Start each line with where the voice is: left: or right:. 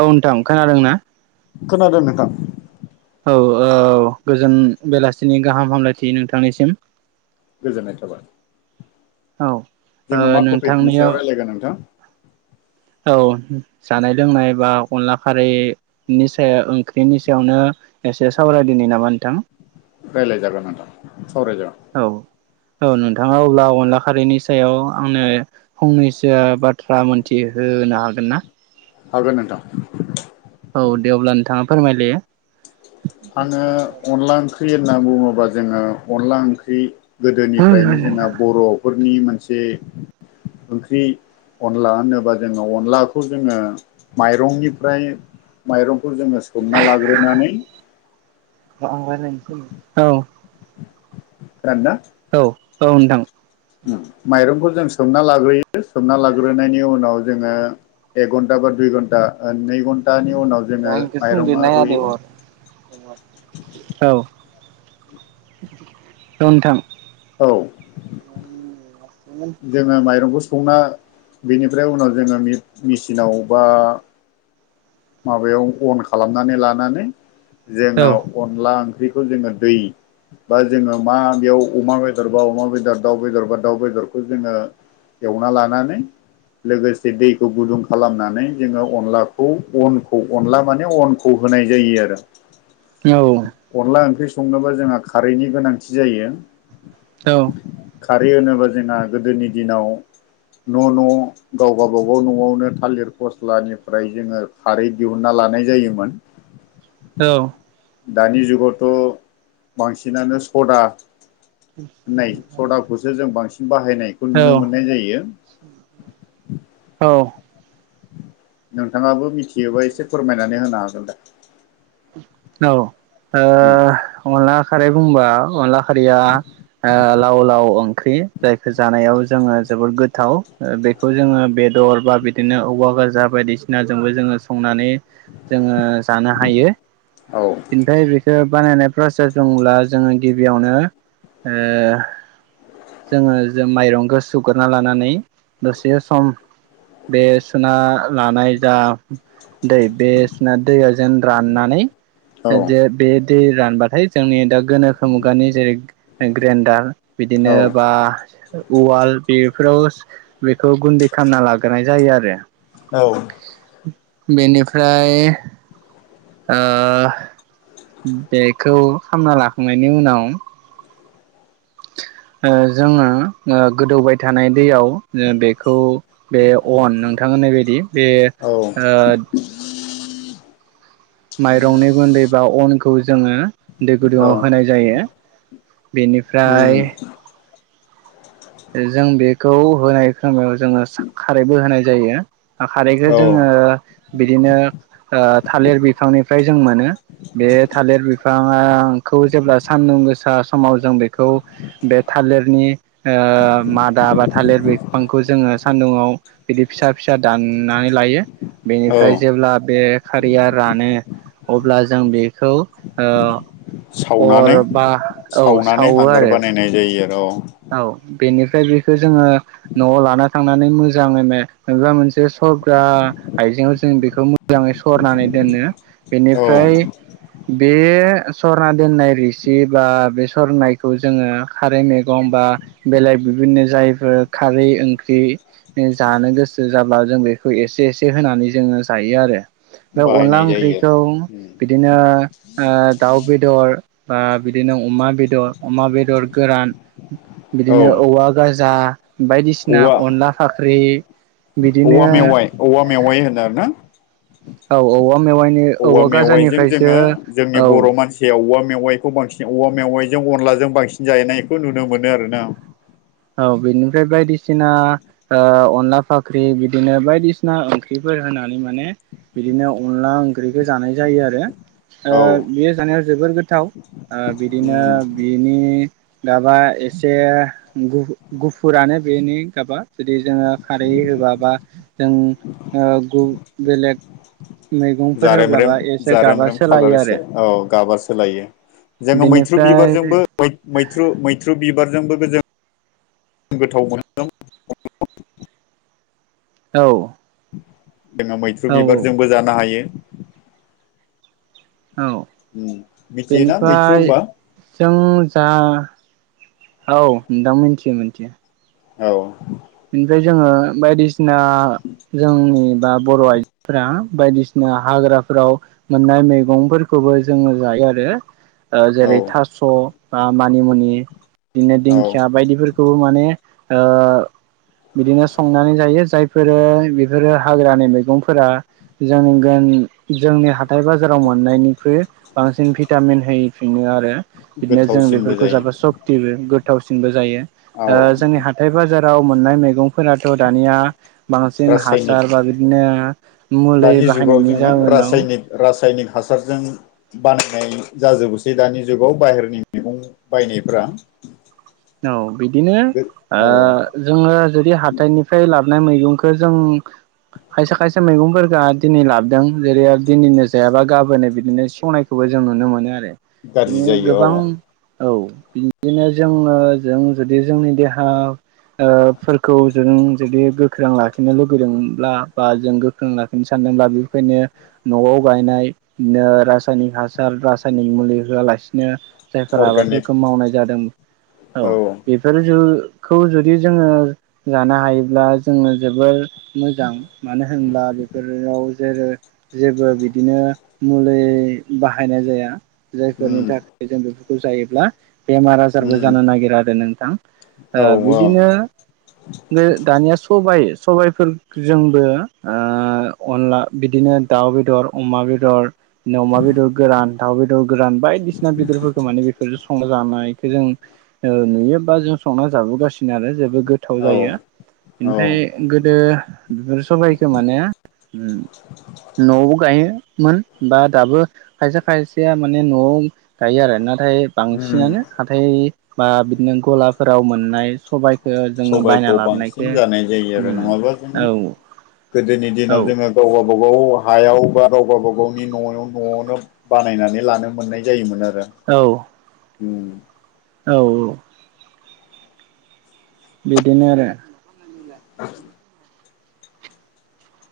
right: औ नोंथां खोनादों ना?
left: खोनादों नोंथां
right: औ औ गोजोन बेलासिनि गाहाम हामलायथि नोंथांनिसिम
left: गोजोननाय थाबाय
right: औ ओ
left: जोङो मा टपिकनि
right: नोंथांनियाव
left: सायाव रायज्लायगोन नोंथां?
right: औ जानाय लोंनाय बा अनला खारैनि सायाव ओंख्रिनि सायावनो एसे सावरायदिनि नामा नोंथां?
left: रायलाय जागोन नोंथां सावरायजागोन
right: औ औ नोंथाङा अब्ला अनला खारैनि सायाव आंनो फंनैसो बाथ्रा मोनथिहोनो हागोन ना?
left: हागोन नोंथां
right: औ दे अब्ला नोंथाङा फोरमायदो
left: आङो अनला ओंख्रि होनना बुङोबा जोङो अनला ओंख्रि गोदोनिफ्रायनो जोंहा बर'फोरनि मोनसे ओंख्रि अनला होनोबा जोङो अनलाखौ जोङो माइरंनिफ्राय माइरं खौ जोङो सोमना लाग्रोनानै
right: औ
left: खोनादोंना?
right: औ औ नोंथां
left: माइरंखौ जों सोमना लाग्रोयो सोमना लाग्रोनायनि उनाव जोङो एक घन्टा बा दुइ घन्टा ओ नै घन्टानि उनाव जोङो माइरङा रुयो
right: औ औ नोंथां
left: औ जोङो माइरंखौ सु खांना बेनिफ्राय उनाव जोङो मेसिनाव बा माबायाव अन खालामनानै लानानै
right: औ
left: जोङो अनला ओंख्रि बेखौ जोङो दै बा जोङो मा बेयाव अमा बेदर बा अमा बेदर दाउ बेदर बा दाउ बेदरखौ जोङो एवना लानानै लोगोसे दैखौ गुदुं खालामनानै जोङो अनलाखौ अनखौ अनला माने अनखौ होनाय जायो आरो
right: औ
left: अनला ओंख्रि संनोबा जोंहा खारैनि गोनांथि जायो
right: औ
left: खारै होनोबा जोंहा गोदोनि दिनाव न' न' गावबा गावबाव न'आवनो थालिर फस्लानिफ्राय जोङो खारै दिहुनना लानाय जायोमोन दानि जुगावथ' बांसिनानो सदा नै सदाखौसो जों बांसिन बाहायनायखौ
right: औ
left: नुनो मोननाय जायो
right: औ
left: नोंथाङाबो मिथियोबा एसे फोरमायनानै होनो हागोन दे
right: औ ओ अनला खारै बुंबा अनला खारिया ओ लावलाव ओंख्रि जायखौ जानायाव जोङो जोबोद गोथाव ओ बेखौ जोङो बेदर बा बिदिनो औवा गाजा बायदिसिनाजोंबो जोङो संनानै जोङो जानो हायो
left: औ
right: बेनिफ्राय बेखौ बानायनाय प्रसेस दंब्ला जोङो गिबियावनो ओ जोङो जों माइरंखौ सुग्रोना लानानै दसे सम बे सुना लानाय जा दै बे सुनाय दैया जेन राननानै जे बे दै रानबाथाय जोंनि दा गोनोखो मुगानि जेरै ग्रेन्डार बिदिनो बा उवाल बेफोराव बेखौ गुन्दै खालामना लाग्रोनाय जायो आरो
left: औ
right: बेनिफ्राय ओ बेखौ खामना लाखांनायनि उनाव ओ जोङो ओ गोदौबाय थानाय दैयाव बेखौ बे अन नोंथां होननाय बायदि बे
left: औ
right: ओ माइरंनि गुन्दै बा अनखौ जोङो दै
left: औ
right: गुदुंआव होनाय जायो
left: उम
right: बेनिफ्राय जों बेखौ होनाय खोमायाव जोङो सा खारैबो होनाय जायो खारैखौ
left: औ
right: जोङो बिदिनो ओ थालिर बिफांनिफ्राय जों मोनो बे थालिर बिफाङाखौ जेब्ला सानदुं गोसा समाव जों बेखौ बे था थालिरनि ओ मादा बा थालिर बिफांखौ जोङो सान्दुंआव बिदि फिसा फिसा दाननानै लायो
left: औ
right: बेनिफ्राय जेब्ला बे खारैया रानो अब्ला जों बेखौ ओ
left: सावनानै
right: अर बा औ
left: सावनानै
right: सावो
left: हांगार
right: आरो
left: बानायनाय जायो आरो
right: औ बेनिफ्राय बेखौ जोङो न'आव लाना थांनानै मोजाङै मे माबा मोनसे सरग्रा आइजेंआव जों बेखौ मोजाङै सरनानै दोनो बेनिफ्राय
left: औ
right: बे सरना दोननाय रोसि बा बे सरनायखौ जोङो खारै मेग [unintelligible] बेलेग सिबिनो जायफोर खारै ओंख्रि जानो गोसो जाब्ला जों बेखौ एसे एसे होनानै जोङो जायो आरो बे अनला
left: बाहायनाय जायो
right: ओंख्रिखौ
left: आरो
right: बिदिनो ओ दाउ बेदर बा बिदिनो अमा बेदर अमा बेदर गोरान
left: औ
right: बिदिनो औवा गाजा बायदिसिना
left: औवा
right: अनला फाख्रि बिदिनो
left: औवा मेवाइ औवा मेवाइ होनो आरो ना
right: औ औवा मेवाइनि
left: औवा मेवाइजों
right: गाजानिफ्रायसो
left: जोङो जोंनि
right: औ
left: बर' मानसिया औवा मेवाइखौ बांसिन औवा मेवाइजों अनलाजों बांसिन जानायखौ नुनो मोनो आरोना
right: औ बेनिफ्राय बायदिसिना ओ अनला फाख्रि बिदिनो बायदिसिना ओंख्रिफोर होना माने बिदिनो अनला ओंख्रिखौ जानाय जायो आरो ओ
left: औ
right: बेयो जानायाव जोबोर गोथाव ओ बिदिनो
left: उम
right: बिनि गाबा एसे गुफुरानो बेनि गाबा जुदि जोङो खारै होबा बा जों ओ गु बेलेग मैगंफोर
left: जारेमरेम
right: होब्लाबा एसे गाबा
left: जारेमरेम खालार
right: सोलायो आरो
left: एसे औ गाबा सोलायो जोङो मैथ्रु
right: बेनिफ्राय
left: बिबारजोंबो मै मैथ्रु मैथ्रु थ्रु बिबारजोंबो जों गोथाव मोनदों [unintelligible]
right: औ
left: जोङो मैथ्रु
right: औ
left: बिबारजोंबो जानो हायो
right: औ
left: उम मिथियोना मैथ्रु
right: बेनिफ्राय
left: होनबा
right: जों जा औ नोंथां मोनथियो मिथिया
left: औ
right: बेनिफ्राय जोङो बायदिसिना जोंनि बा बर' आइजोफोरा बायदिसिना हाग्राफोराव मोननाय मैगंफोरखौबो जोङो जायो आरो
left: औ
right: जेरै थास' मानिमुनि बिदिनो
left: औ
right: दिंखिया बायदिफोरखौबो माने ओ बिदिनो संनानै जायो जायफोरो बेफोरो हाग्रानि मैगंफोरा जों गान जोंनि हा हाथाय बाजाराव मोननायनिख्रुइ बांसिन भिटामिन होफिनो आरो बिदिनो जों
left: गोथावसिनबो
right: बेफोरखौ जाबाय
left: जायो
right: सक्तिबो गोथावसिनबो जायो
left: औ
right: जोंनि हाथाय बाजाराव मोननाय मैगं फोराथ' दानिया बांसिन
left: रासायनिक
right: हासार बा बिदिनो मुलि
left: दानि जुगाव
right: बाहायनायनि
left: जोङो
right: जउोन
left: रासायनिक रासायनिक हासारजों बानायनाय जाजोबोसै दानि जुगाव बाहेरनि मैगं बायनायफ्रा
right: औ बिदिनो
left: औ
right: ओ जोङो जुदि हाथाइनिफ्राय लाबोनाय मैगंखौ जों खायसे खायसे मैगंफोरखौ दिनै लाबोदों जेरै दिनैनो जायाबा गाबोननो बिदिनो सेवनायखौबो जों नुनो मोनो आरो बिदि
left: गाज्रि जायो
right: गोबां
left: औ
right: औ ओ जों जुदि जोंनि देहा ओ फोरखौ जों जुदि गोख्रों लाखिनो लुुबैदोंब्ला बा जों गोख्रों लाखिनो सान [unintelligible] बेखायनो न'आव गायनायनो रायनिक हासार रासायनिक मुलि होआलासेनो [unintelligible] जायफोर
left: अर्गानिक
right: आबादफोरखौ मावनाय जादों औ बेफोर खौ जुदि जोङो जानो हायोब्ला जोङो जोबोर मोजां मानो होनोब्ला होनब्ला बेफोराव जेरै जेबो बिदिनो मुलि बाहायनाय जाया जायफोरनि
left: उम
right: थाखाय जों बेफोरखौ जायोब्ला बेमार आजारबो
left: उम
right: जानो नागिरा आरो नोंथां
left: औ
right: बिदिनो बे दानिया सबाइ सबायफोरजोंबो अनला बिदिनो दाउ बेदर अमा बेदर अमा बेदर गोरान दाउ बेदर गोरान बायदिसिना बेदरफोरखौ माने बेफोर संना जानायखौ जों नुयो बा जों संना जाबोगासिनो आरो जेबो गोथाव
left: औ
right: जायो
left: औ
right: ओमफ्राय ओ सबाइखो माने न'आवबो गायोमोन बा दाबो खायसे खायसेया माने न'आव गायो आरो नाथाय
left: उम
right: बांसिनानो हाथाय बा बिदिनो गलाफोराव मोननाय सबाय
left: सबायखौ बांसिन जानाय जायो
right: उम
left: आरो नङाब्ला जोङो
right: औ
left: गोदोनि
right: औ
left: दिनाव जोङो गाव गाव गावबागाव हायाव बा गाव गावबागावनि न'आव न'आवनो बानायनानै लानो मोननाय जायोमोन आरो
right: औ
left: उम
right: औ औ बिदिनो आरो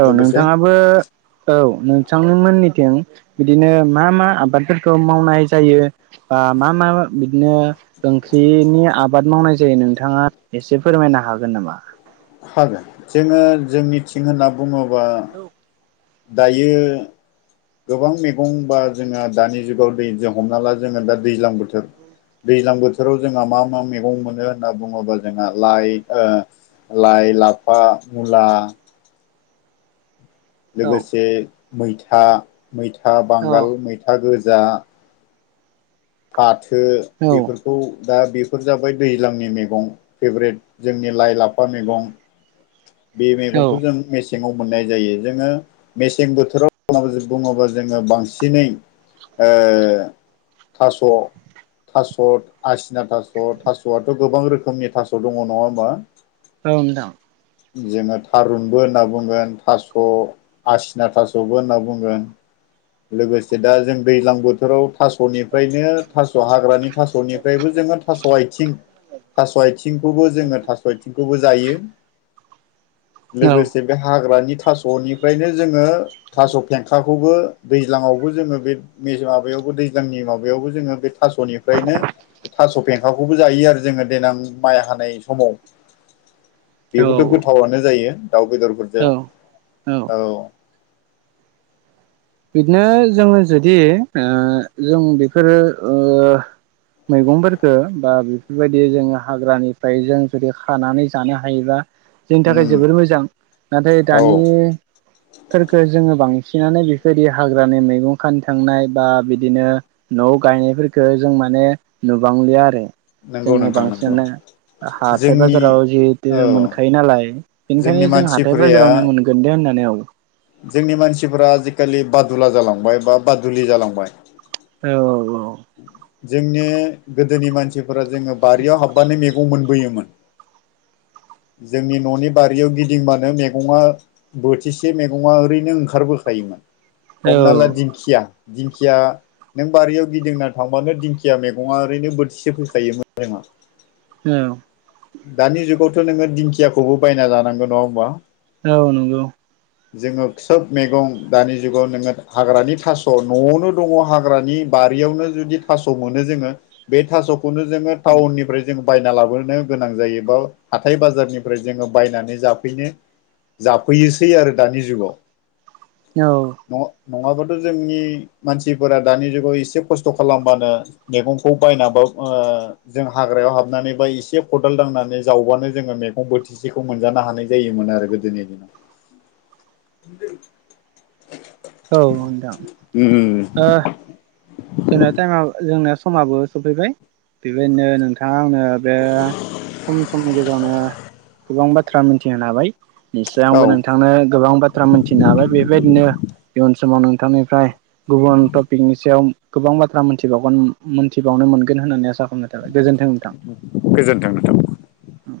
right: औ
left: लोगोसे
right: नोंथाङाबो औ नोंथांनिमोननिथिं बिदिनो मा मा आबादफोरखौ मावनाय जायो मा मा बिदिनो ओंख्रिनि आबाद मावनाय जायो नोंथाङा एसे फोरमायना नो हागोन नामा?
left: हागोन जोङो जोंनिथिं होनना बुङोबा दायो गोबां मैगंबा जोङो दानि जुगाव दै जों हमना ला जोङो दा दैज्लां बोथोर दैज्लां बोथोराव जोंहा मा मा मैगं मोनो होनना बुङोबा जोंहा लाइ लाइ लाफा मुला
right: औ
left: लोगोसे मैथा मैथा
right: औ
left: बांगाल मैथा गोजा फाथो
right: औ
left: बेफोरखौ दा बे बेफोर जाबाय दैज्लांनि मैगं फेभ्रेट जोंनि लाइ लाफा मैगं बे
right: औ
left: मेगंखौ जों मेस सेङाव मोननाय जायो जोङो मेसें बोथोराव बुङोबा जोङो बांसिनै ओ थास' थास' आसिना थास' थास'आथ' गोबां रोखोमनि थास' दङ नङा हबा
right: औ दां
left: जोङो थारुनबो होनना बुंगोन थास' आसिना थास'बो होनना बुंगोन लोगोसे दा जों दैज्लां बोथोराव थास'निफ्रायनो थास' हाग्रानि थास'निफ्रायबो जोङो थास' आथिं थास' आथिंखौबो जोङो थास' आथिं खौ जायो
right: औ
left: लोगोसे बे हाग्रानि थास'निफ्रायनो जोङो थास' फेंखाखौबो दैज्लांआवबो जोङो बे माबायावबो दैज्लांनि माबायावबो जोङो बे थास'निफ्रायनो थास' फेंखाखौबो जायो आरो जोङो देनां माइ हानाय समाव।
right: औ
left: बेबोथ' गोथावनो जायो दाउ
right: औ
left: बेदरफोरजों, औ।
right: बिदिनो जोङो जुदि ओ जों बेफोरो ओ मैगंफोरफोरखो बा बेफोरबायदि जोङो हाग्रानिफ्राय जों जुदि खानानै जानो हायोबा जोंनि थाखाय
left: उम
right: जोबोर मोजां। नाथाय
left: औ
right: दानिखो जोङो बां सिनानै बे सोरदि हाग्रानि मैगं खान थांनाय बा बिदिनो न'आव गायनायफोरफोरखौो जों माने नुबांलिया आरो।
left: नंगौ
right: जोङो
left: नोंथां नंगौ
right: बांसिनानो हाथाय
left: जोंनि
right: बाजाराव जिहेथु
left: औ
right: मोनखायो नालाय
left: जोंनि
right: बेनिखायनो जों हाथथाय
left: मानसिफोरया
right: बाजारावनो मोनगोन दे होननानै आ
left: जोंनि मानसिफोरा आजिखालि बादुला जालांबाय बा बादुलि जालांबाय।
right: औ औ
left: जोंनि गोदोनि मानसिफोरा जोङो बारियाव हाबबानो मैगं मोनबोयोमोन। जोंनि न'नि बारियाव गिदिंबानो मैगङा बोथिसे मैगङा ओरैनो ओंखारबोखायोमोन।
right: औ
left: हमना ला दिंखिया, दिंखिया नों बारियाव गिदिंना थांबानो दिंखिया मैगङा ओरैनो बोथिसे फैखायोमोन जोङा।
right: औ
left: दानि जुगावथ' नोङो दिंखियाखौबो बायना जानांगौ नङा होमबा?
right: औ नंगौ।
left: जोङो सोब मैगं दानि जुगाव नोङो हाग्रानि थास' न'आवनो दङ हाग्रानि बारियावनो जुदि थास' मोनो जोङो बे थास'खौनो जोङो टाउननिफ्राय जो बायना लाबोनो गोनां जायोबा हाथाय बाजारनिफ्राय जोङो बायनानै जाफैनो जाफैयोसै आरो दानि जुगाव
right: औ
left: नङाबाथ' जोंनि मानसिफोरा दानि जुगाव एसे खस्थ' खालामबानो मैगंखौ बायनाबा ओ जों हाग्रायाव हाबनानै बा एसे खदाल दांनानै जावबानो जोङो मैगं बोथिसेखौ मोनजानो हानाय जायोमोन आरो गोदोनि
right: औ नोंथां।
left: उम
right: ओ जोंना टाइमा जोंनि समाबो सफैबाय बेबायदिनो नोंथां आंनो बे खम समनि गेजेरावनो गोबां बाथ्रा मिथिहोनो हाबाय निस्सय आंबो
left: औ
right: नोंथांनो गोबां बाथ्रा मोनथिनो हाबाय बेबायदिनो इयुन समाव नोंथांनिफ्राय गुबुन टपिकनि सायाव गोबां बाथ्रा मोनथिबावगोन मोनथिबावनो मोनगोन होननानै आसा गोजोनथों नोंथां।
left: गोजोन्थों नोंथां
right: [inaudible] उम